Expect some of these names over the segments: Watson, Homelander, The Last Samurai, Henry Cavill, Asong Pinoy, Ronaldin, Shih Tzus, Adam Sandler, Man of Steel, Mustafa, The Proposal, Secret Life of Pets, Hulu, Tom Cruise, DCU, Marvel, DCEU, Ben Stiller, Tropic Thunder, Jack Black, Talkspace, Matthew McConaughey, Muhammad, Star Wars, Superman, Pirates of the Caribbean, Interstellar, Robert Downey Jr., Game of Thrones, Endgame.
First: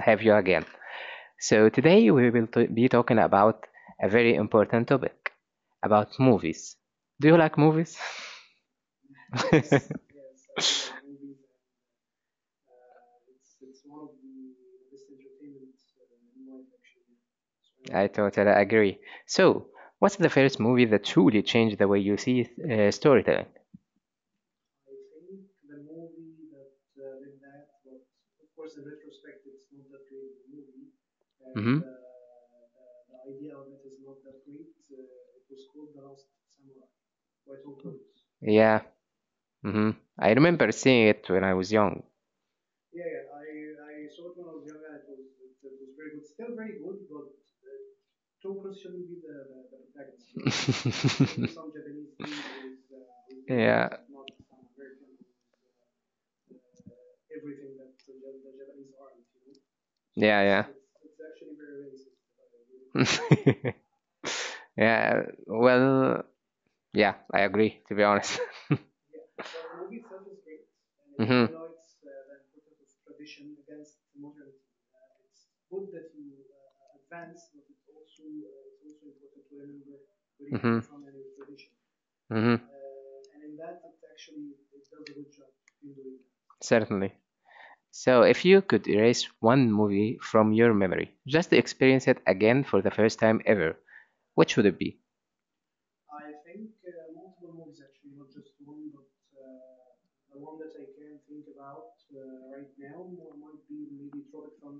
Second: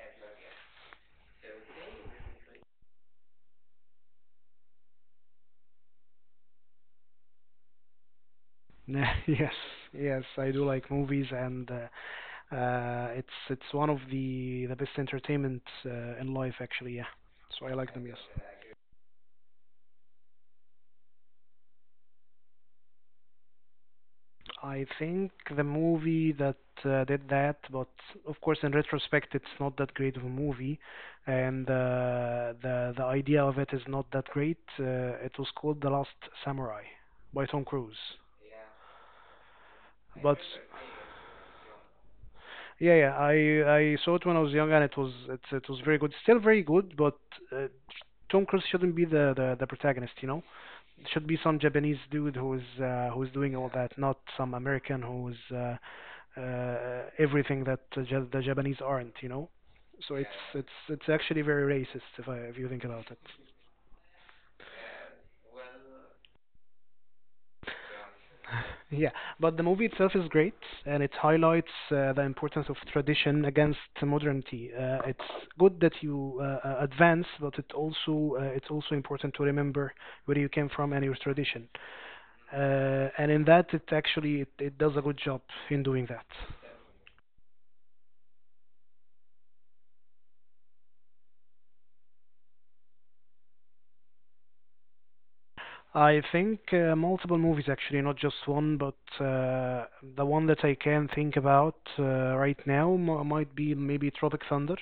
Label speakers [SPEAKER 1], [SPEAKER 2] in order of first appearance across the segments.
[SPEAKER 1] have you again. So, today we will be talking about a very important topic about movies. Do you like movies?
[SPEAKER 2] Yes, yes, I do like movies, and it's one of the best entertainment in life, actually. Yeah, so I like them.
[SPEAKER 1] I
[SPEAKER 2] Yes,
[SPEAKER 1] totally agree. So, what's the first movie that truly changed the way you see storytelling?
[SPEAKER 2] I think the movie that did that, but of course, in retrospect, it's not that great of a movie, and
[SPEAKER 1] Mhm.
[SPEAKER 2] the idea of it is not that great. It was called The Last Samurai by Tom Cruise.
[SPEAKER 1] Yeah, hmm. I
[SPEAKER 2] But
[SPEAKER 1] remember seeing it when I was young.
[SPEAKER 2] yeah, yeah, I saw it when I was young, and it was it was very good. Still very good, but uh, Tom Cruise shouldn't be the protagonist. You know, it should be some Japanese dude who is doing all
[SPEAKER 1] Yeah,
[SPEAKER 2] that, not some American who is everything that the Japanese aren't. You know, so it's
[SPEAKER 1] yeah, yeah.
[SPEAKER 2] it's it's actually very racist if you think about it.
[SPEAKER 1] Yeah, well, yeah, I agree, to be honest.
[SPEAKER 2] Yeah, but the movie itself is great, and it
[SPEAKER 1] Hmm.
[SPEAKER 2] highlights the importance of tradition against modernity. It's good that you advance, but it also it's also important to remember where you came
[SPEAKER 1] Hmm.
[SPEAKER 2] from and your tradition.
[SPEAKER 1] Hmm.
[SPEAKER 2] And in that, it, it does a good job in doing that.
[SPEAKER 1] Certainly. So, if you could erase one movie from your memory, just to experience it again for the first time ever, which would it be?
[SPEAKER 2] I think multiple movies actually, not just one, but uh, the one that I can think about right now might be maybe Tropic Thunder.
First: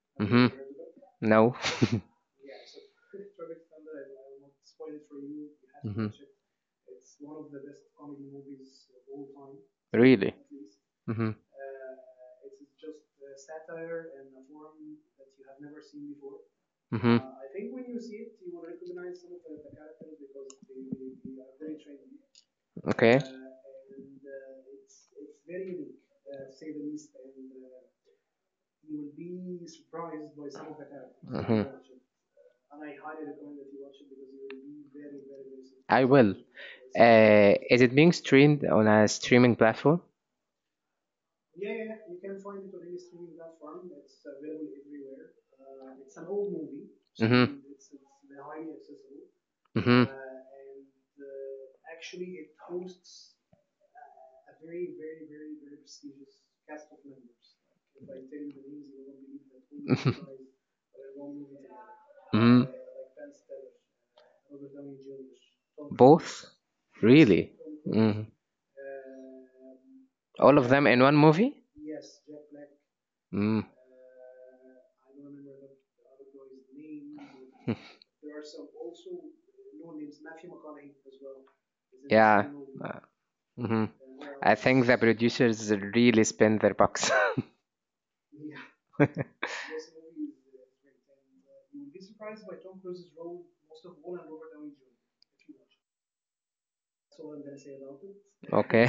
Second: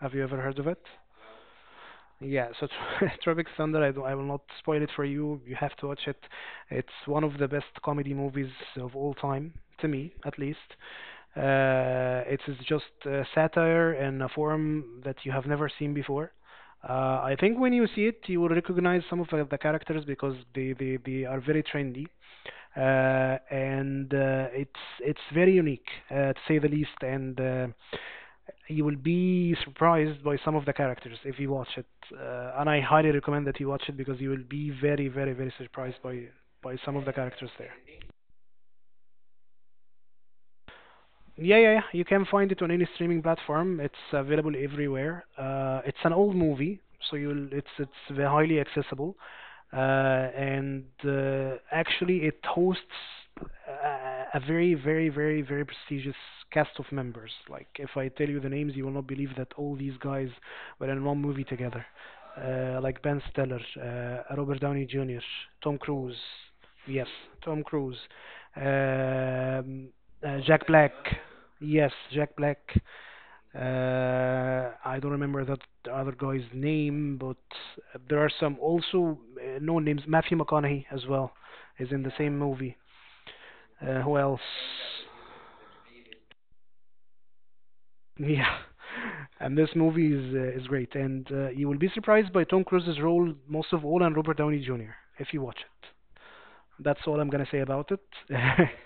[SPEAKER 2] Have you ever
[SPEAKER 1] Hmm.
[SPEAKER 2] heard of it?
[SPEAKER 1] No.
[SPEAKER 2] Yeah, so Tro- Tropic Thunder, I will not spoil it for you. You have to watch
[SPEAKER 1] Hmm.
[SPEAKER 2] it. It's one of the best comedy movies of all time, to me
[SPEAKER 1] Really?
[SPEAKER 2] at least.
[SPEAKER 1] Hmm.
[SPEAKER 2] It is just satire in a form that you have never seen before.
[SPEAKER 1] Hmm.
[SPEAKER 2] I think when you see it, you will recognize some of the characters because they are very trendy,
[SPEAKER 1] Okay.
[SPEAKER 2] and it's very unique to say the least. And you will be surprised by some of the characters if you
[SPEAKER 1] Hmm.
[SPEAKER 2] watch it. And I highly recommend that you watch it because you will be very, very, very surprised by some of the characters there.
[SPEAKER 1] Is it being streamed on a streaming platform?
[SPEAKER 2] Yeah, yeah, yeah. You can find it on any streaming platform. It's available everywhere. It's an old movie, so you'll it's highly accessible.
[SPEAKER 1] Mm-hmm.
[SPEAKER 2] And actually, it hosts a very prestigious cast of members. Like, if I tell you the names, you will not believe that all these guys were in one movie together.
[SPEAKER 1] Hmm.
[SPEAKER 2] Like Ben Stiller, Robert Downey Jr., Tom Cruise.
[SPEAKER 1] Both?
[SPEAKER 2] Yes,
[SPEAKER 1] Really?
[SPEAKER 2] Tom Cruise.
[SPEAKER 1] Mm.
[SPEAKER 2] Um,
[SPEAKER 1] All of
[SPEAKER 2] Jack
[SPEAKER 1] them
[SPEAKER 2] Black.
[SPEAKER 1] in one movie?
[SPEAKER 2] Yes, Jack Black.
[SPEAKER 1] Mm.
[SPEAKER 2] I don't remember that other guy's name, but there are some also known names. Matthew McConaughey as well is in the same
[SPEAKER 1] Yeah.
[SPEAKER 2] movie.
[SPEAKER 1] Uh, mhm.
[SPEAKER 2] Who else?
[SPEAKER 1] I think the producers really spend their bucks.
[SPEAKER 2] Yeah, and this movie is great, and you will be surprised by Tom Cruise's role most of all and Robert Downey Jr. if you watch it. That's all I'm gonna say about it
[SPEAKER 1] Okay.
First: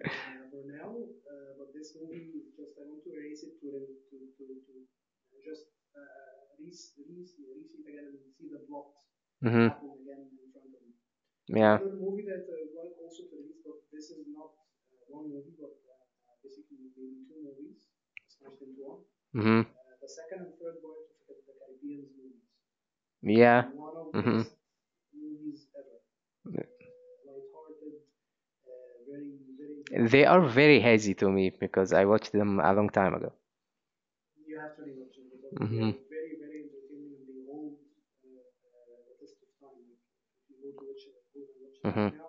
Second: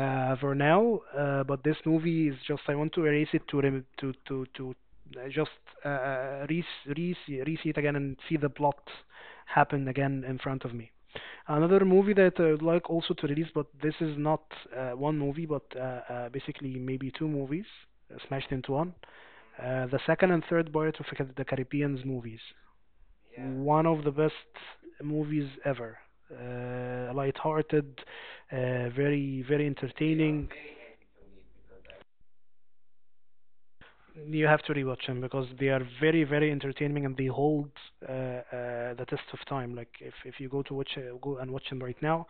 [SPEAKER 2] for now. But this movie is just I want to erase it to rem- to just re re re-see it again and see the plot
[SPEAKER 1] Hmm.
[SPEAKER 2] happen again in front of me.
[SPEAKER 1] Yeah.
[SPEAKER 2] Another movie that I would like also to release, but this is not one movie, but basically maybe two movies smashed into one.
[SPEAKER 1] Hmm.
[SPEAKER 2] The second and third part of the Caribbean's movies. Yeah.
[SPEAKER 1] Yeah.
[SPEAKER 2] One of the best
[SPEAKER 1] Hmm.
[SPEAKER 2] movies ever. Lighthearted, very very Yeah,
[SPEAKER 1] They are
[SPEAKER 2] entertaining.
[SPEAKER 1] very hazy to me because I watched them a long time ago.
[SPEAKER 2] You have to rewatch them because they are
[SPEAKER 1] Hmm.
[SPEAKER 2] very very entertaining and they hold uh, uh, the test of time. Like if you go to watch go and watch them right
[SPEAKER 1] Hmm.
[SPEAKER 2] now,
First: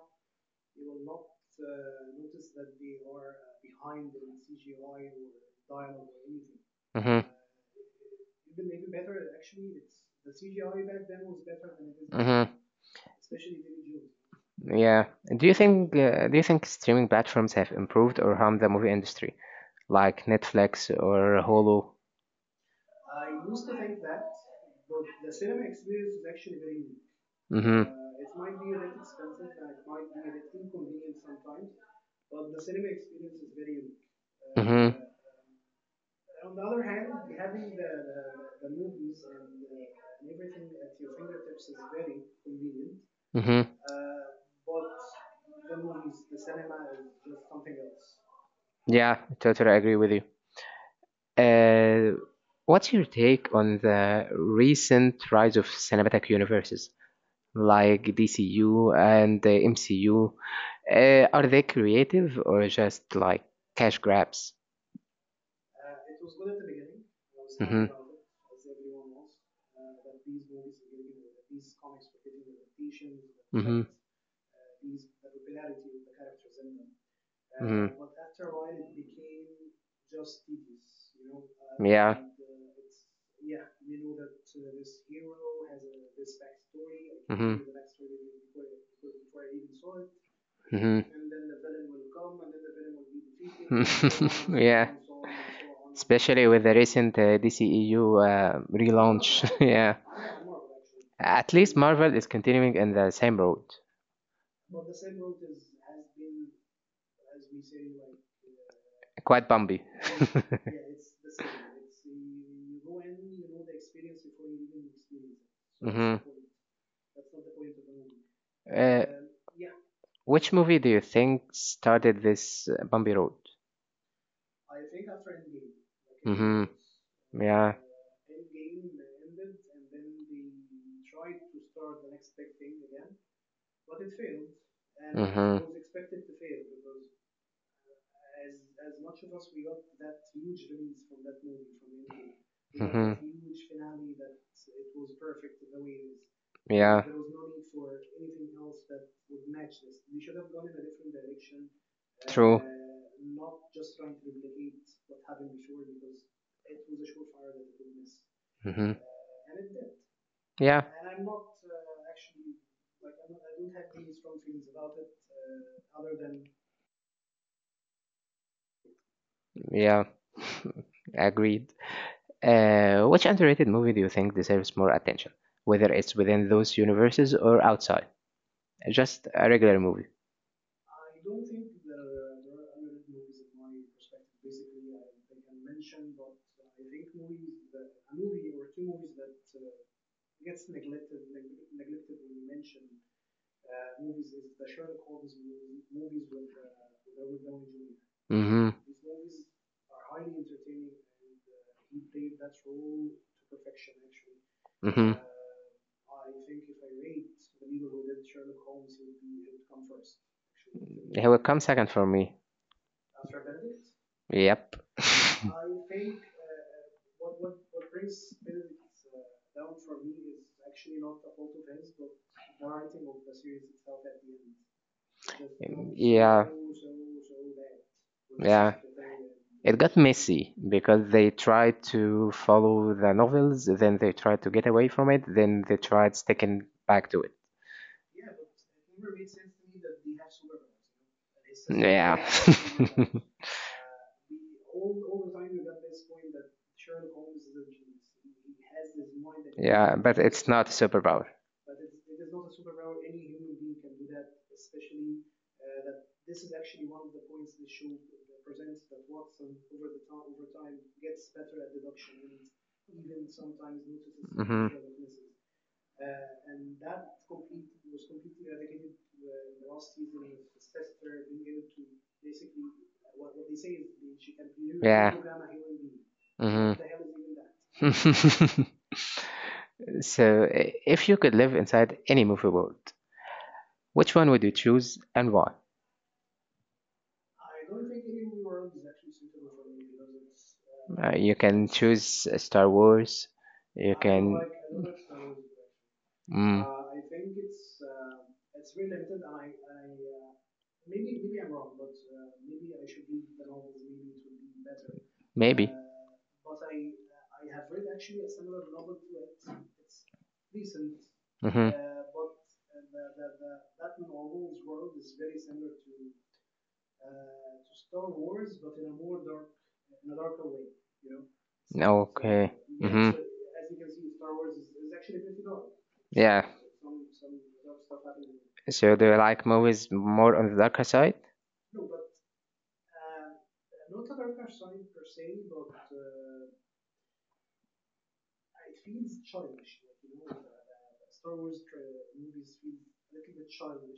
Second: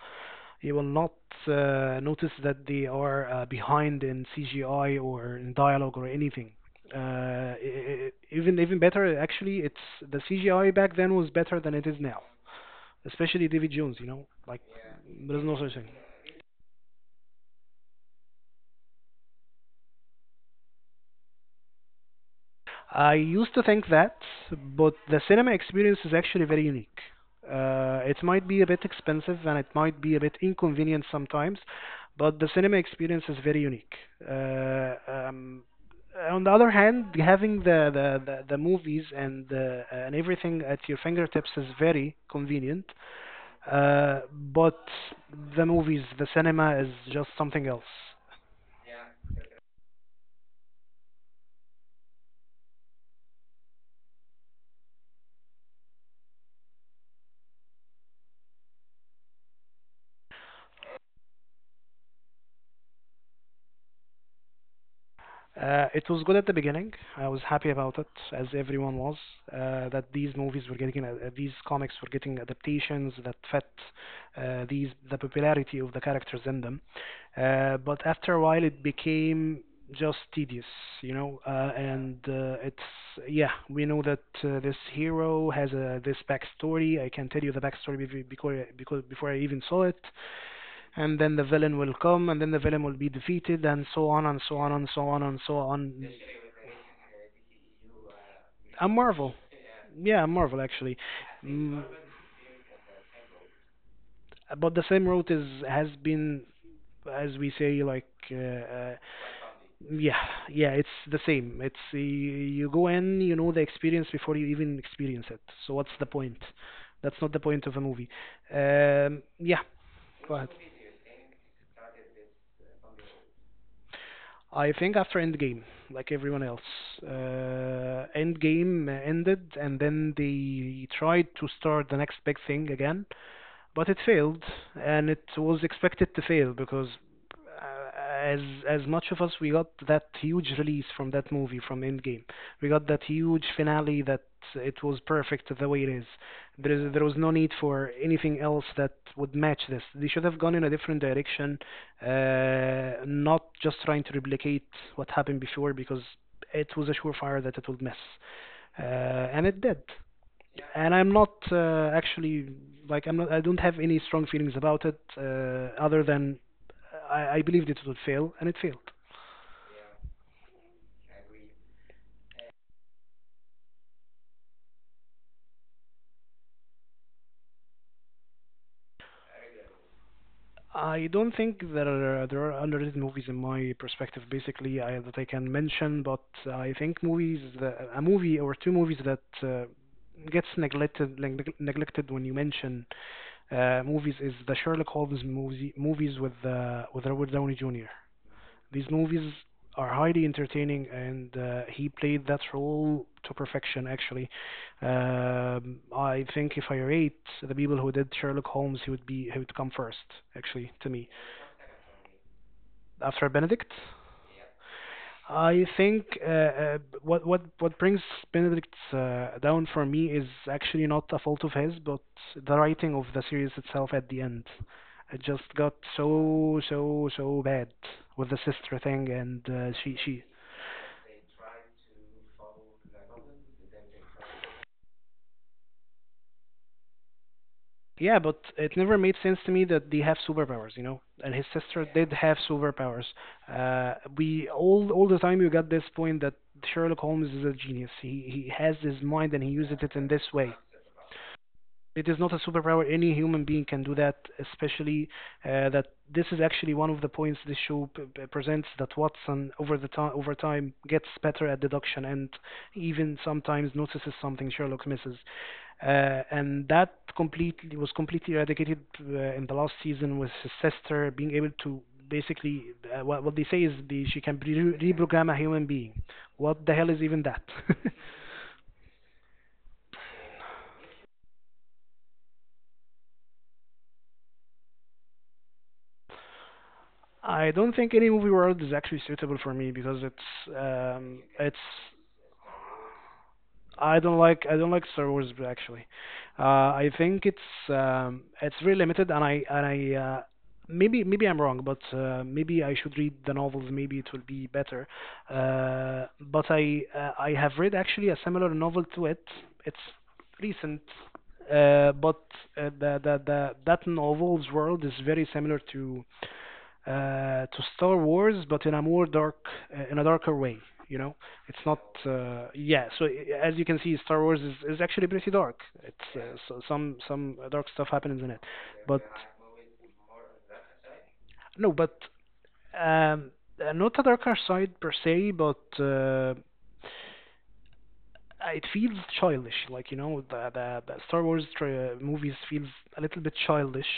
[SPEAKER 2] you will not notice that they are behind in CGI or in dialogue or anything.
[SPEAKER 1] Hmm.
[SPEAKER 2] Uh, e- e- e, even better actually, it's the CGI back then was better than it is now,
[SPEAKER 1] Hmm.
[SPEAKER 2] especially David Jones, you know, like
[SPEAKER 1] Yeah.
[SPEAKER 2] there's
[SPEAKER 1] Do you
[SPEAKER 2] no such thing.
[SPEAKER 1] think uh, do you think streaming platforms have improved or harmed the movie industry, like Netflix or Hulu?
[SPEAKER 2] I used to think that, but the cinema experience is actually very unique.
[SPEAKER 1] Mm-hmm.
[SPEAKER 2] It might be a bit expensive and it might be a bit inconvenient sometimes, but the cinema experience is very unique.
[SPEAKER 1] Mm-hmm.
[SPEAKER 2] Uh, um, on the other hand, having the movies and everything at your fingertips is very convenient.
[SPEAKER 1] Mm-hmm. Mm-hmm.
[SPEAKER 2] Uh, but the movies, the cinema is just something else.
[SPEAKER 1] Yeah, I totally agree with you. Uh, what's your take on the recent rise of cinematic universes like DCU and the MCU? Are they creative or just like cash grabs?
[SPEAKER 2] It was good at the beginning. I was happy about it, as everyone was, that these movies were getting, these comics were getting adaptations that fit these the popularity of the characters in them.
[SPEAKER 1] Mhm.
[SPEAKER 2] But after a while, it became just tedious, you know. And it's yeah, we know that this hero has a this backstory. I can tell you the backstory before because before I even saw it.
[SPEAKER 1] Mhm.
[SPEAKER 2] And then the villain will come, and then the villain will be defeated, and so on and so on and so on and so on.
[SPEAKER 1] Especially with the recent DCEU uh,
[SPEAKER 2] A Marvel,
[SPEAKER 1] relaunch. Yeah.
[SPEAKER 2] yeah, a Marvel actually.
[SPEAKER 1] At least yeah,
[SPEAKER 2] Mm,
[SPEAKER 1] Marvel is continuing in the same road.
[SPEAKER 2] but the same route is has been, as we say, like. Uh, uh,
[SPEAKER 1] Quite bumpy.
[SPEAKER 2] Yeah, yeah, it's the same. It's you go in, you know the experience before you even experience it. So what's the
[SPEAKER 1] Hmm.
[SPEAKER 2] point? That's not the point of a movie.
[SPEAKER 1] Uh,
[SPEAKER 2] Yeah, go ahead.
[SPEAKER 1] which movie do you think started this bumpy road?
[SPEAKER 2] I think after Endgame, like everyone else,
[SPEAKER 1] Hmm. Yeah.
[SPEAKER 2] Endgame ended, and then they tried to start the next big thing again, but it failed, and it
[SPEAKER 1] Hmm.
[SPEAKER 2] was expected to fail because uh, as as much of us we got that huge release from that movie from Endgame, we got that
[SPEAKER 1] Hmm.
[SPEAKER 2] huge finale that it was perfect the way it is.
[SPEAKER 1] Yeah.
[SPEAKER 2] There was no need for anything else that would match this. They should have gone in a different direction,
[SPEAKER 1] True.
[SPEAKER 2] not just
[SPEAKER 1] Hmm.
[SPEAKER 2] trying to replicate what happened before because it was a surefire that it would mess, and it did,
[SPEAKER 1] Yeah.
[SPEAKER 2] and I'm not actually I'm not I don't have any strong feelings about it other than I believed it would fail and it failed.
[SPEAKER 1] Yeah. Agreed. Which underrated movie do you think deserves more attention, whether it's within those universes or outside? Just a regular movie.
[SPEAKER 2] I don't think there are underrated movies in my perspective basically that I can mention, but I think a movie or two movies that gets neglected when you mention movies is the Sherlock Holmes movie, movies with Robert Downey Jr.
[SPEAKER 1] Mm-hmm.
[SPEAKER 2] These movies are highly entertaining, and he played that role to perfection, actually.
[SPEAKER 1] Mm-hmm.
[SPEAKER 2] I think if I rate the people who did Sherlock Holmes, he would be he would come first, actually, to me.
[SPEAKER 1] He will come second for me.
[SPEAKER 2] After Benedict,
[SPEAKER 1] Yep.
[SPEAKER 2] I think what brings Benedict down for me is actually not a fault of his, but the writing of the series itself at the end. It just got
[SPEAKER 1] Yeah.
[SPEAKER 2] so bad with the
[SPEAKER 1] Yeah.
[SPEAKER 2] sister thing, and
[SPEAKER 1] It got
[SPEAKER 2] she.
[SPEAKER 1] messy because they tried to follow the novels, then they tried to get away from it, then they tried sticking back to it.
[SPEAKER 2] Yeah, but it never made sense to me that they have superpowers, you know. And his sister did
[SPEAKER 1] Yeah.
[SPEAKER 2] have superpowers. We all the time we got this point that Sherlock Holmes is a genius. He has his mind and he uses it
[SPEAKER 1] Yeah,
[SPEAKER 2] in
[SPEAKER 1] but
[SPEAKER 2] this
[SPEAKER 1] it's
[SPEAKER 2] way.
[SPEAKER 1] not a superpower.
[SPEAKER 2] It is not a superpower. Any human being can do that, especially that this is actually one of the points this show presents, that Watson over time gets better at deduction and even sometimes notices something
[SPEAKER 1] Mhm.
[SPEAKER 2] Sherlock misses. And that completely eradicated in the last season with his sister being able to basically what they say is she can
[SPEAKER 1] Yeah.
[SPEAKER 2] reprogram a human being. What
[SPEAKER 1] Hmm.
[SPEAKER 2] the hell is even that?
[SPEAKER 1] So, if you could live inside any movie world, which one would you choose and why?
[SPEAKER 2] I don't think any movie world is actually suitable for me because
[SPEAKER 1] You
[SPEAKER 2] it's
[SPEAKER 1] can choose Star Wars. You
[SPEAKER 2] I don't like Star Wars actually. Uh,
[SPEAKER 1] mm,
[SPEAKER 2] I think it's very limited, and I maybe I'm wrong, but maybe I should read the novels. Maybe it will be better. But I have read actually a similar novel to it. It's recent,
[SPEAKER 1] Mm-hmm.
[SPEAKER 2] but the that novel's world is very similar to Star Wars, but in a more dark in a darker way. You know. It's not,
[SPEAKER 1] uh,
[SPEAKER 2] yeah. So as you can see, Star Wars is actually pretty dark. It's
[SPEAKER 1] Yeah.
[SPEAKER 2] so some dark stuff happens in it,
[SPEAKER 1] So
[SPEAKER 2] but
[SPEAKER 1] do you like movies more on the darker side?
[SPEAKER 2] no, but um, not a darker side per se, but it feels childish. Like you know, the Star Wars movies feels a little bit childish,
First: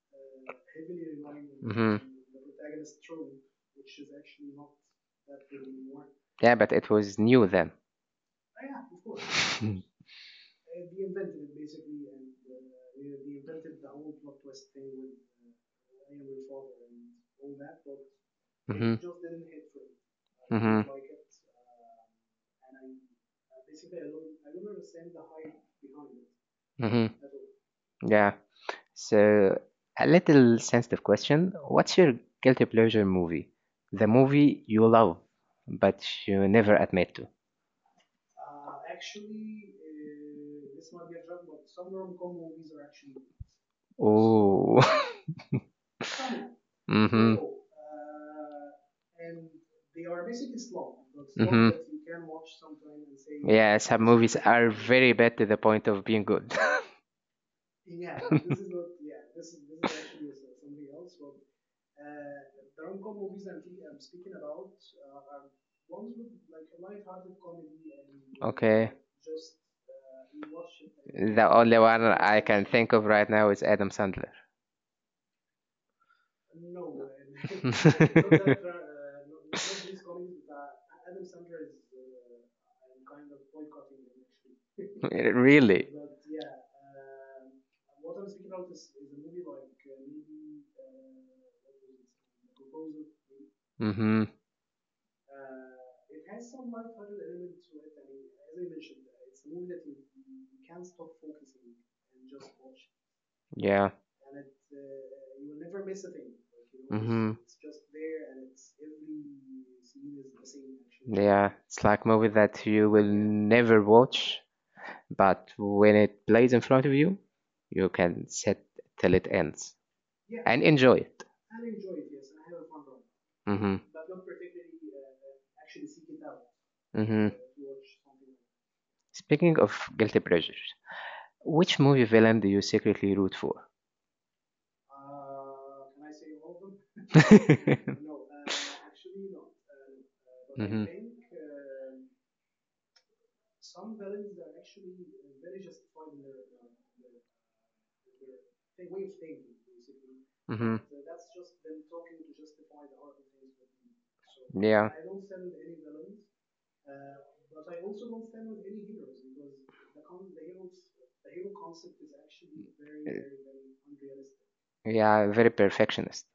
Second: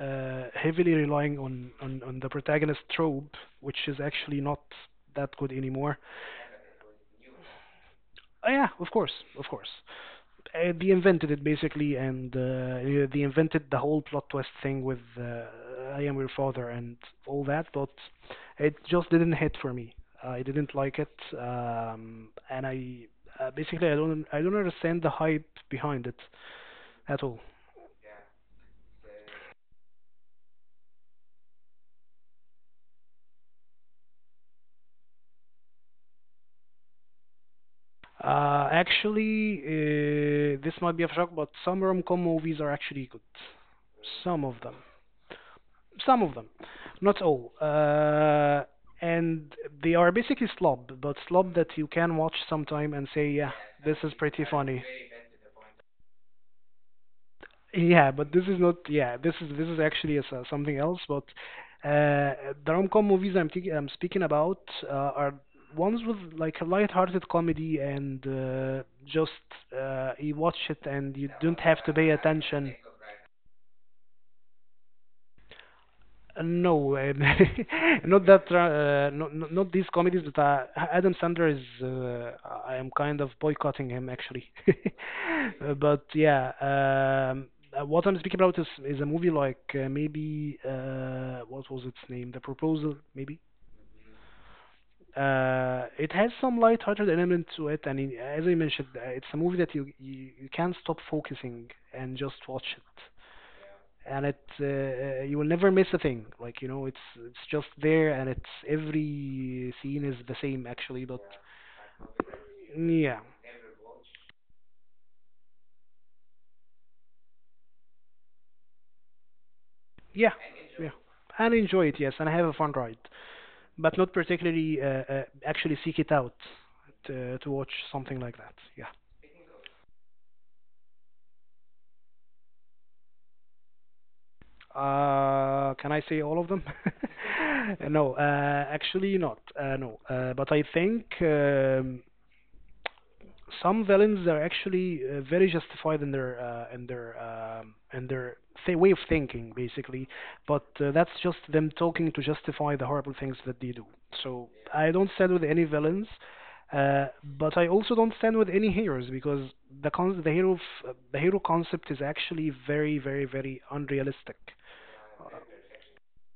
[SPEAKER 2] heavily relying on the protagonist trope, which is actually not that good anymore.
[SPEAKER 1] Yeah, but it was new then.
[SPEAKER 2] Oh yeah, of course, of course. They invented it basically, and yeah, they invented the whole plot twist thing with "I am your father" and all that, but it just didn't hit for me. I didn't
[SPEAKER 1] Mm-hmm.
[SPEAKER 2] like it, and I basically I don't understand the hype behind it
[SPEAKER 1] Mm-hmm.
[SPEAKER 2] at all.
[SPEAKER 1] Yeah. So, a little sensitive question. What's your guilty pleasure movie? The movie you love, but you never admit to.
[SPEAKER 2] Actually, this might be a shock, but some rom-com movies are actually good. Some of them.
[SPEAKER 1] Oh.
[SPEAKER 2] Some of them, not
[SPEAKER 1] Mm-hmm.
[SPEAKER 2] all. And they are basically slob, but slob
[SPEAKER 1] Mm-hmm.
[SPEAKER 2] that you can watch sometime and say, yeah,
[SPEAKER 1] Yeah,
[SPEAKER 2] this
[SPEAKER 1] some
[SPEAKER 2] is
[SPEAKER 1] movies
[SPEAKER 2] pretty
[SPEAKER 1] are
[SPEAKER 2] funny.
[SPEAKER 1] very bad to the point of being good.
[SPEAKER 2] Yeah, but this is not. Yeah, this is actually a s something else. But the rom-com movies I'm thinking, I'm speaking about are ones with like a light-hearted comedy and
[SPEAKER 1] Okay.
[SPEAKER 2] just you watch it and you
[SPEAKER 1] The
[SPEAKER 2] don't
[SPEAKER 1] only
[SPEAKER 2] have to
[SPEAKER 1] one
[SPEAKER 2] pay
[SPEAKER 1] I can
[SPEAKER 2] attention.
[SPEAKER 1] think of right now is Adam Sandler.
[SPEAKER 2] No, not that. Not these comedies. But Adam Sandler is. I am kind of boycotting him actually.
[SPEAKER 1] Really?
[SPEAKER 2] But yeah, what I'm speaking about is a movie like maybe what was its name? The Proposal, maybe.
[SPEAKER 1] Mm-hmm.
[SPEAKER 2] It has some light-hearted element to it, and as I mentioned, it's a movie that you can't stop focusing and just watch it
[SPEAKER 1] Yeah.
[SPEAKER 2] and it you will never miss a thing. Like you know, it's
[SPEAKER 1] Mm-hmm.
[SPEAKER 2] it's just there, and it's every scene is the same actually. But
[SPEAKER 1] Yeah, it's like movie that you will
[SPEAKER 2] yeah,
[SPEAKER 1] never watch, but when it plays in front of you, you can sit till it ends
[SPEAKER 2] yeah,
[SPEAKER 1] and
[SPEAKER 2] yeah,
[SPEAKER 1] enjoy it.
[SPEAKER 2] and enjoy it. Yes, and have a fun ride,
[SPEAKER 1] Mm-hmm.
[SPEAKER 2] but not particularly actually seek it out
[SPEAKER 1] Mm-hmm.
[SPEAKER 2] to watch something like that. Yeah.
[SPEAKER 1] Speaking of guilty pleasures, which movie villain do you secretly root for?
[SPEAKER 2] Can I say all of them? No, actually not. No, but I
[SPEAKER 1] Hmm.
[SPEAKER 2] think. Some villains are actually very justified in their in their in their way of thinking, basically. But
[SPEAKER 1] Hmm.
[SPEAKER 2] that's just them talking to justify the horrible things that they do. So I
[SPEAKER 1] Yeah.
[SPEAKER 2] don't stand with any villains, but I also don't stand with any heroes because the hero concept is actually very unrealistic,
[SPEAKER 1] Yeah, very perfectionist.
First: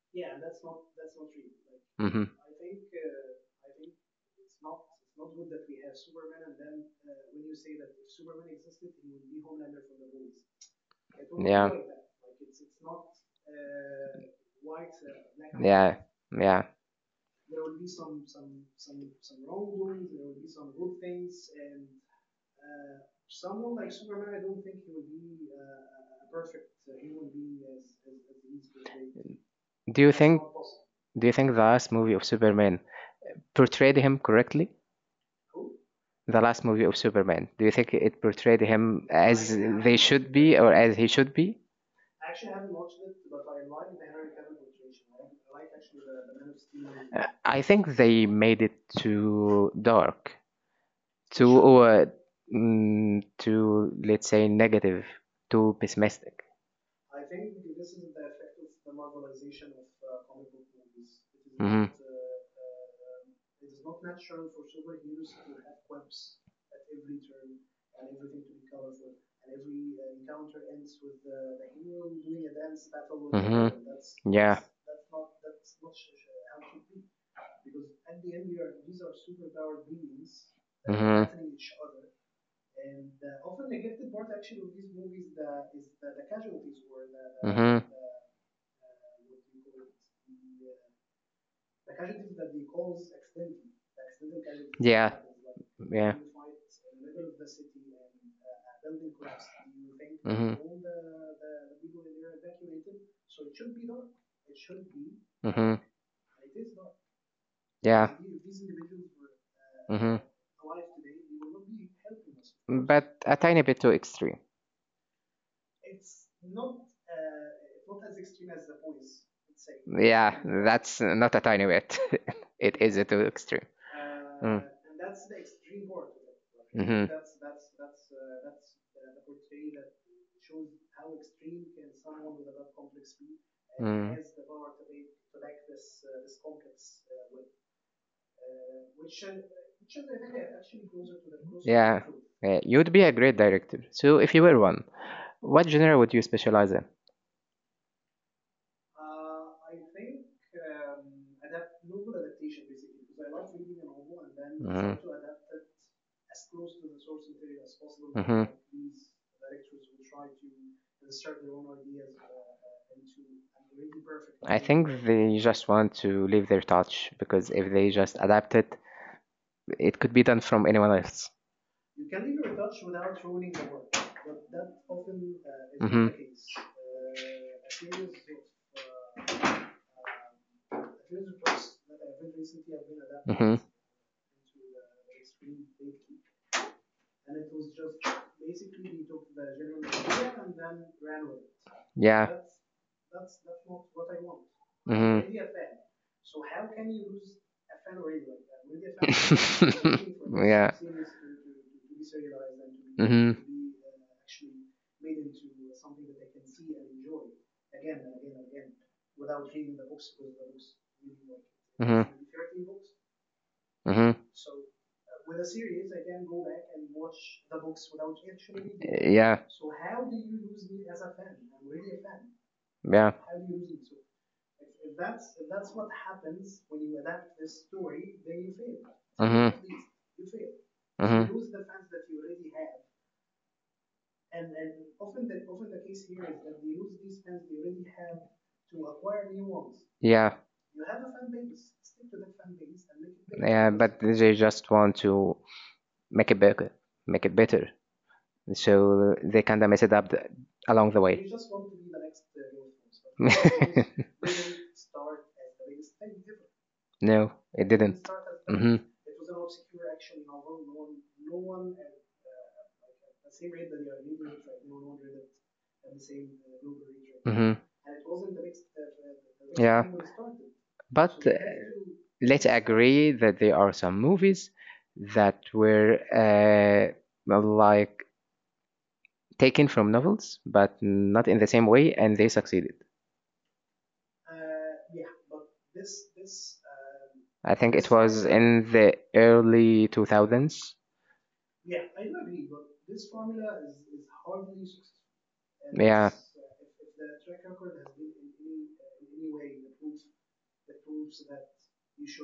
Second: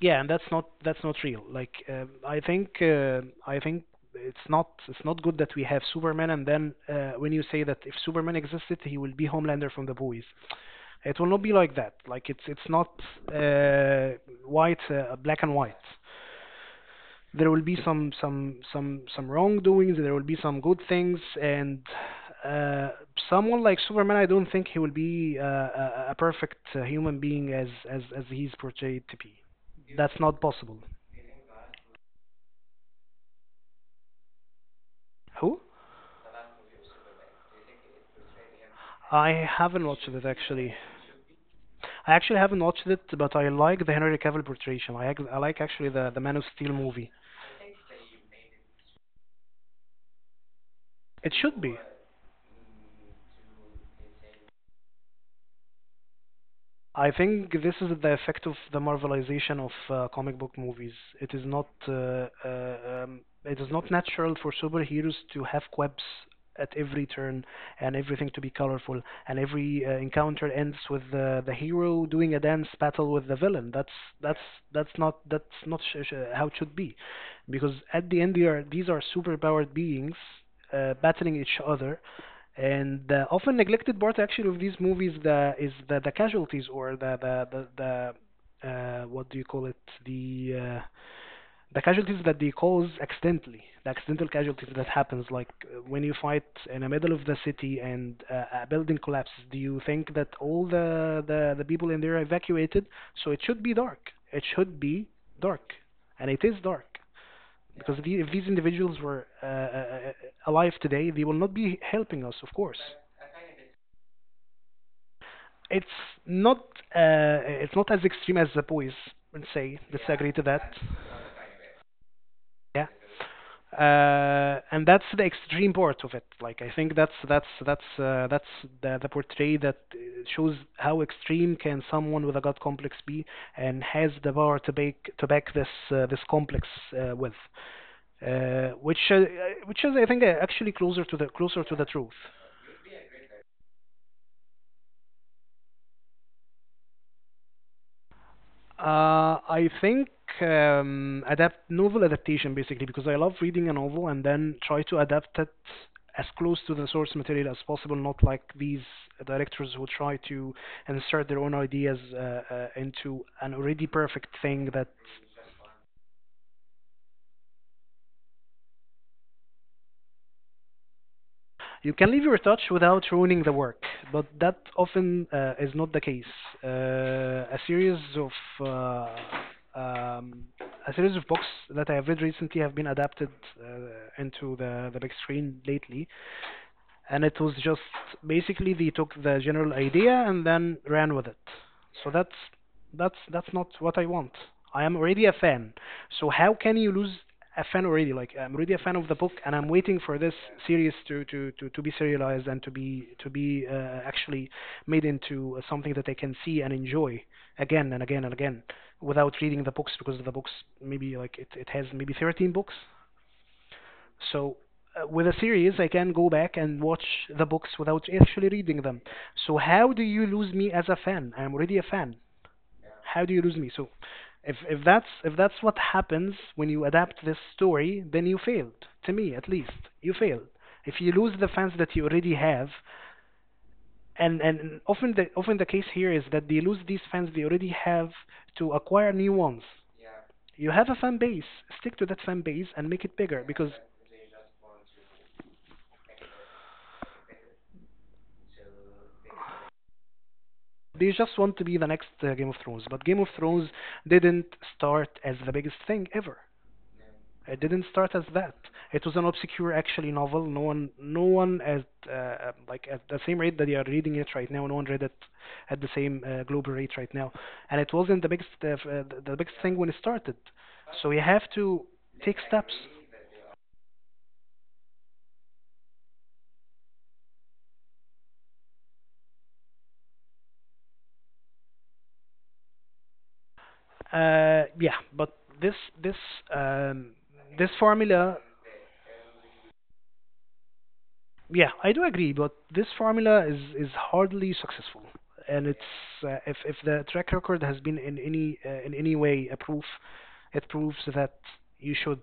[SPEAKER 2] yeah, and that's not real. Like
[SPEAKER 1] Hmm.
[SPEAKER 2] I think it's not good that we have Superman, and then when you say that if Superman existed he will be Homelander from the boys. It will not be
[SPEAKER 1] Yeah.
[SPEAKER 2] like that. Like it's not uh, white black and white.
[SPEAKER 1] Yeah. Yeah.
[SPEAKER 2] There will be some wrongdoings. There will be some good things and. Uh, someone like Superman, I don't think he will be a perfect human being as he's portrayed to be.
[SPEAKER 1] Do you
[SPEAKER 2] That's not
[SPEAKER 1] think
[SPEAKER 2] possible.
[SPEAKER 1] do you think the last movie of Superman portrayed him correctly?
[SPEAKER 2] Who?
[SPEAKER 1] The last movie of Superman. Do you think it portrayed him
[SPEAKER 2] I
[SPEAKER 1] as
[SPEAKER 2] haven't
[SPEAKER 1] they
[SPEAKER 2] watched it
[SPEAKER 1] should be or
[SPEAKER 2] actually.
[SPEAKER 1] as he should be?
[SPEAKER 2] I actually haven't watched it, but I like the Henry Cavill portrayal. I, I like actually the Man of Steel movie.
[SPEAKER 1] I think they made it too dark,
[SPEAKER 2] It
[SPEAKER 1] too
[SPEAKER 2] should be.
[SPEAKER 1] sure, too, let's say, negative, too pessimistic.
[SPEAKER 2] I think this is the effect of the marvelization of comic book movies. It is not uh, uh, it is not natural for superheroes to have quips at every turn and everything to be colorful and every encounter ends with the hero doing a dance battle with the villain. That's that's not how it should be, because at the end they are these are superpowered beings
[SPEAKER 1] should-
[SPEAKER 2] battling each other, and the often neglected part actually of these movies the, is the casualties or the the the,
[SPEAKER 1] the
[SPEAKER 2] the what do you call it, the uh, the casualties that they cause accidentally, the accidental casualties
[SPEAKER 1] like
[SPEAKER 2] that happens like when
[SPEAKER 1] yeah.
[SPEAKER 2] you fight in the middle of the city and a
[SPEAKER 1] A
[SPEAKER 2] building collapses, do you think that all the people in there evacuated? So it should be dark, it should be dark,
[SPEAKER 1] Mm-hmm.
[SPEAKER 2] and it is dark. Yeah. Because the,
[SPEAKER 1] Yeah.
[SPEAKER 2] if these individuals were
[SPEAKER 1] Mm-hmm.
[SPEAKER 2] alive today they will not be helping us of course.
[SPEAKER 1] But a tiny bit too extreme.
[SPEAKER 2] It's not it's not as extreme as the boys would say. Let's agree
[SPEAKER 1] Yeah,
[SPEAKER 2] to that.
[SPEAKER 1] that's not a tiny bit. It
[SPEAKER 2] Yeah.
[SPEAKER 1] is a too extreme.
[SPEAKER 2] And that's the extreme part of it. Like I think that's the portray that shows how extreme can someone with a god complex be, and has
[SPEAKER 1] That
[SPEAKER 2] the power to back this this complex with, uh, which uh, which is I think actually closer to the
[SPEAKER 1] yeah,
[SPEAKER 2] truth.
[SPEAKER 1] yeah, you'd be a great director. So, if you were one, what genre would you specialize in?
[SPEAKER 2] I think adapt novel adaptation basically because I love reading a novel and then try
[SPEAKER 1] Mhm.
[SPEAKER 2] to adapt it as close to the source material as possible, not
[SPEAKER 1] Mhm.
[SPEAKER 2] like these directors who try to insert their own ideas into an already perfect
[SPEAKER 1] I
[SPEAKER 2] thing
[SPEAKER 1] think
[SPEAKER 2] that
[SPEAKER 1] they just want to leave their touch because if they just adapt it, it could be done from anyone else.
[SPEAKER 2] You can leave your touch without ruining the work, but that often is not the
[SPEAKER 1] Mhm.
[SPEAKER 2] case. Uh, a series of uh, um, a series of books that I have read recently have been adapted
[SPEAKER 1] Mhm.
[SPEAKER 2] uh, into the big screen lately, and it was just basically they took the general idea and then ran with it. So
[SPEAKER 1] Yeah.
[SPEAKER 2] that's that's not what I want. I
[SPEAKER 1] Mm
[SPEAKER 2] am
[SPEAKER 1] hmm.
[SPEAKER 2] already a fan. So how can you lose a fan already? Like I'm already a fan of the book, and I'm waiting for this series to be serialized and to
[SPEAKER 1] Mhm.
[SPEAKER 2] be actually made into something that I can see and enjoy again and again and again without reading the books, because the books maybe like it has maybe 13 books
[SPEAKER 1] Mm hmm.
[SPEAKER 2] so with a
[SPEAKER 1] Uh,
[SPEAKER 2] series, I can go back and watch the books without actually reading them.
[SPEAKER 1] Yeah.
[SPEAKER 2] So how do you lose me as a fan? I'm already a fan.
[SPEAKER 1] Yeah.
[SPEAKER 2] How do you lose me? So if that's what happens when you adapt this story, then you failed. To me, at least, you failed. If you
[SPEAKER 1] Hmm.
[SPEAKER 2] lose the fans that you already have, and often the case here is that they lose these fans they already have to acquire new ones.
[SPEAKER 1] Yeah,
[SPEAKER 2] You have a fan base. Stick to that fan base and make it bigger because
[SPEAKER 1] they just want to make it better, make it better. So they kind of mess it up along the
[SPEAKER 2] They just want to be the next Game of Thrones. But Game of Thrones didn't start as the biggest thing ever.
[SPEAKER 1] no,
[SPEAKER 2] It
[SPEAKER 1] it
[SPEAKER 2] didn't
[SPEAKER 1] didn't.
[SPEAKER 2] start as that.
[SPEAKER 1] Hmm.
[SPEAKER 2] It was an obscure, actually, novel. No one, no one at like at the same rate that they are reading it right now. No one read it at the same global rate right now.
[SPEAKER 1] Hmm.
[SPEAKER 2] And it wasn't the biggest, the biggest thing when it
[SPEAKER 1] So
[SPEAKER 2] started. So
[SPEAKER 1] but
[SPEAKER 2] you have to take steps.
[SPEAKER 1] agree that there are some movies that were like taken from novels, but not in the same way, and they succeeded.
[SPEAKER 2] Yeah, but this um,
[SPEAKER 1] I
[SPEAKER 2] this
[SPEAKER 1] think
[SPEAKER 2] formula.
[SPEAKER 1] in the early 2000s.
[SPEAKER 2] Yeah, I do agree, but this formula is hardly successful, and it's if the track record has been in any way a proof, it proves that you should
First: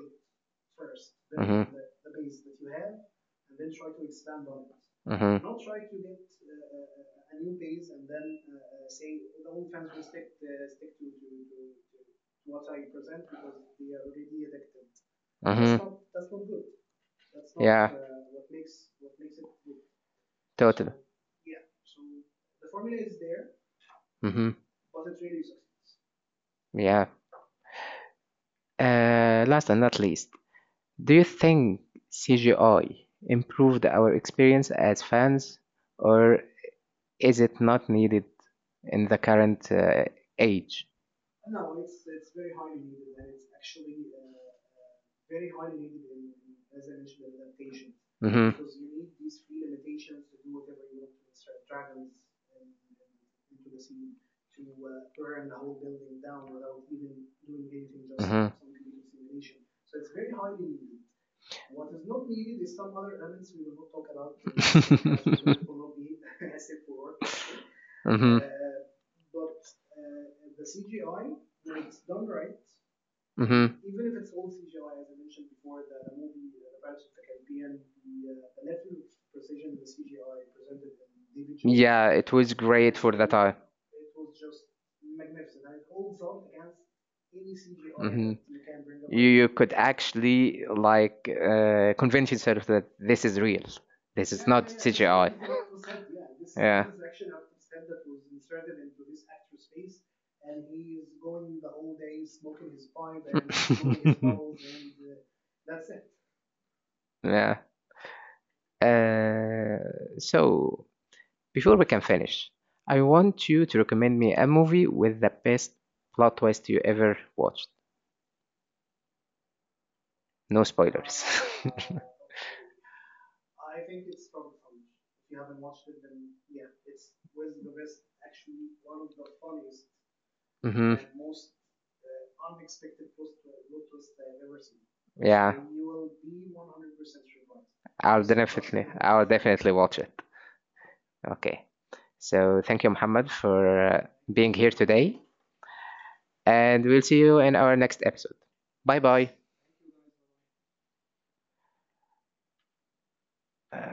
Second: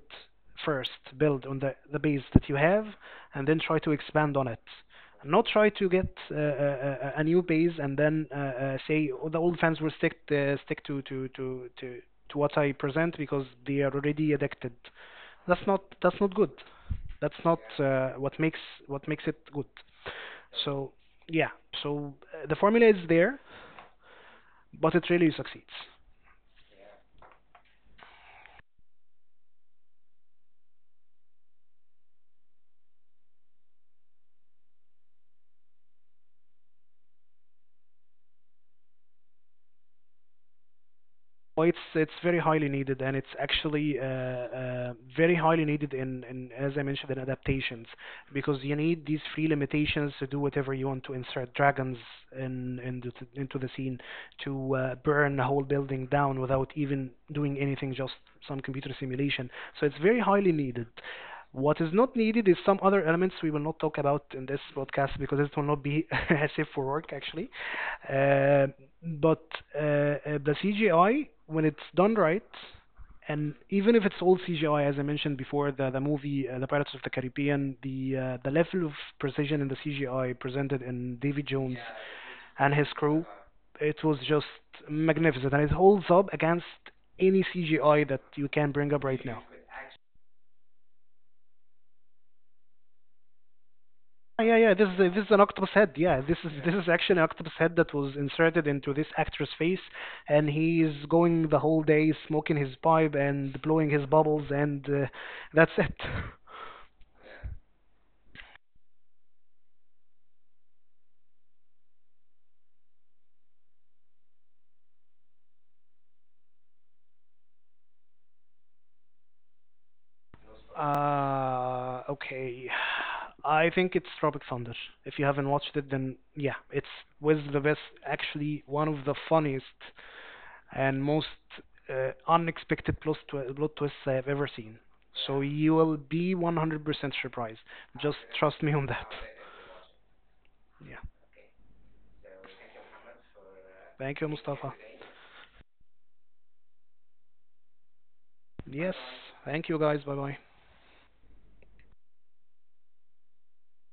[SPEAKER 2] first build on the base that you have, and then try to expand on it, not
[SPEAKER 1] Mm-hmm,
[SPEAKER 2] try to get a, new base and then say "Oh, the old fans will stick stick to what I present because they are already addicted,
[SPEAKER 1] that's
[SPEAKER 2] that's not good, that's not what makes what makes it good, so yeah, so the formula is there,
[SPEAKER 1] Mm-hmm,
[SPEAKER 2] but it really succeeds.
[SPEAKER 1] yeah. Last and not least, do you think CGI improved our experience as fans, or is it not needed in the current age?
[SPEAKER 2] Well, it's very highly needed, and it's actually uh, very highly needed in as I mentioned in adaptations
[SPEAKER 1] Hmm.
[SPEAKER 2] because you need these free limitations to do whatever you want, to insert dragons in, in the, into the scene, to burn a whole building down without even doing anything, just some computer simulation, so it's very highly needed. What is not needed is some other elements we will not talk about in this podcast because it will not be safe for work actually.
[SPEAKER 1] Hmm.
[SPEAKER 2] Uh, but uh, uh, the CGI, when it's done right,
[SPEAKER 1] Mm-hmm.
[SPEAKER 2] and
[SPEAKER 1] Even
[SPEAKER 2] even if it's all CGI, as I mentioned before, the movie, The Pirates of the Caribbean, the level of precision in the CGI presented in Davy Jones
[SPEAKER 1] yeah, it was
[SPEAKER 2] and his
[SPEAKER 1] great.
[SPEAKER 2] crew, it was just magnificent, and it holds up against any CGI that you can bring up right now.
[SPEAKER 1] You could actually like convince yourself that this is real. This
[SPEAKER 2] Yeah, yeah, yeah, this is a, this is
[SPEAKER 1] CGI.
[SPEAKER 2] an octopus head. Yeah, this is. Yeah, this is actually an octopus head that was inserted into this actor's face, and he's going the whole day smoking his pipe and blowing his bubbles, and that's it.
[SPEAKER 1] Yeah. Uh, so before we can finish, I want you to recommend me a movie with the best plot twist you ever watched. No spoilers.
[SPEAKER 2] Okay, I think it's Tropic Thunder. If you haven't watched it, then yeah, it's was the best, actually one of the funniest
[SPEAKER 1] Hmm.
[SPEAKER 2] and most unexpected plot twists I have ever seen. So
[SPEAKER 1] Yeah,
[SPEAKER 2] you will be 100% surprised. Just
[SPEAKER 1] I'll
[SPEAKER 2] trust me on
[SPEAKER 1] definitely,
[SPEAKER 2] that.
[SPEAKER 1] I'll definitely watch it.
[SPEAKER 2] Yeah.
[SPEAKER 1] Okay. So thank you, Muhammad, for
[SPEAKER 2] Thank you,
[SPEAKER 1] being here
[SPEAKER 2] Mustafa.
[SPEAKER 1] today, and we'll see you in our next episode.
[SPEAKER 2] Yes.
[SPEAKER 1] Bye bye.
[SPEAKER 2] Thank you, guys. Bye bye.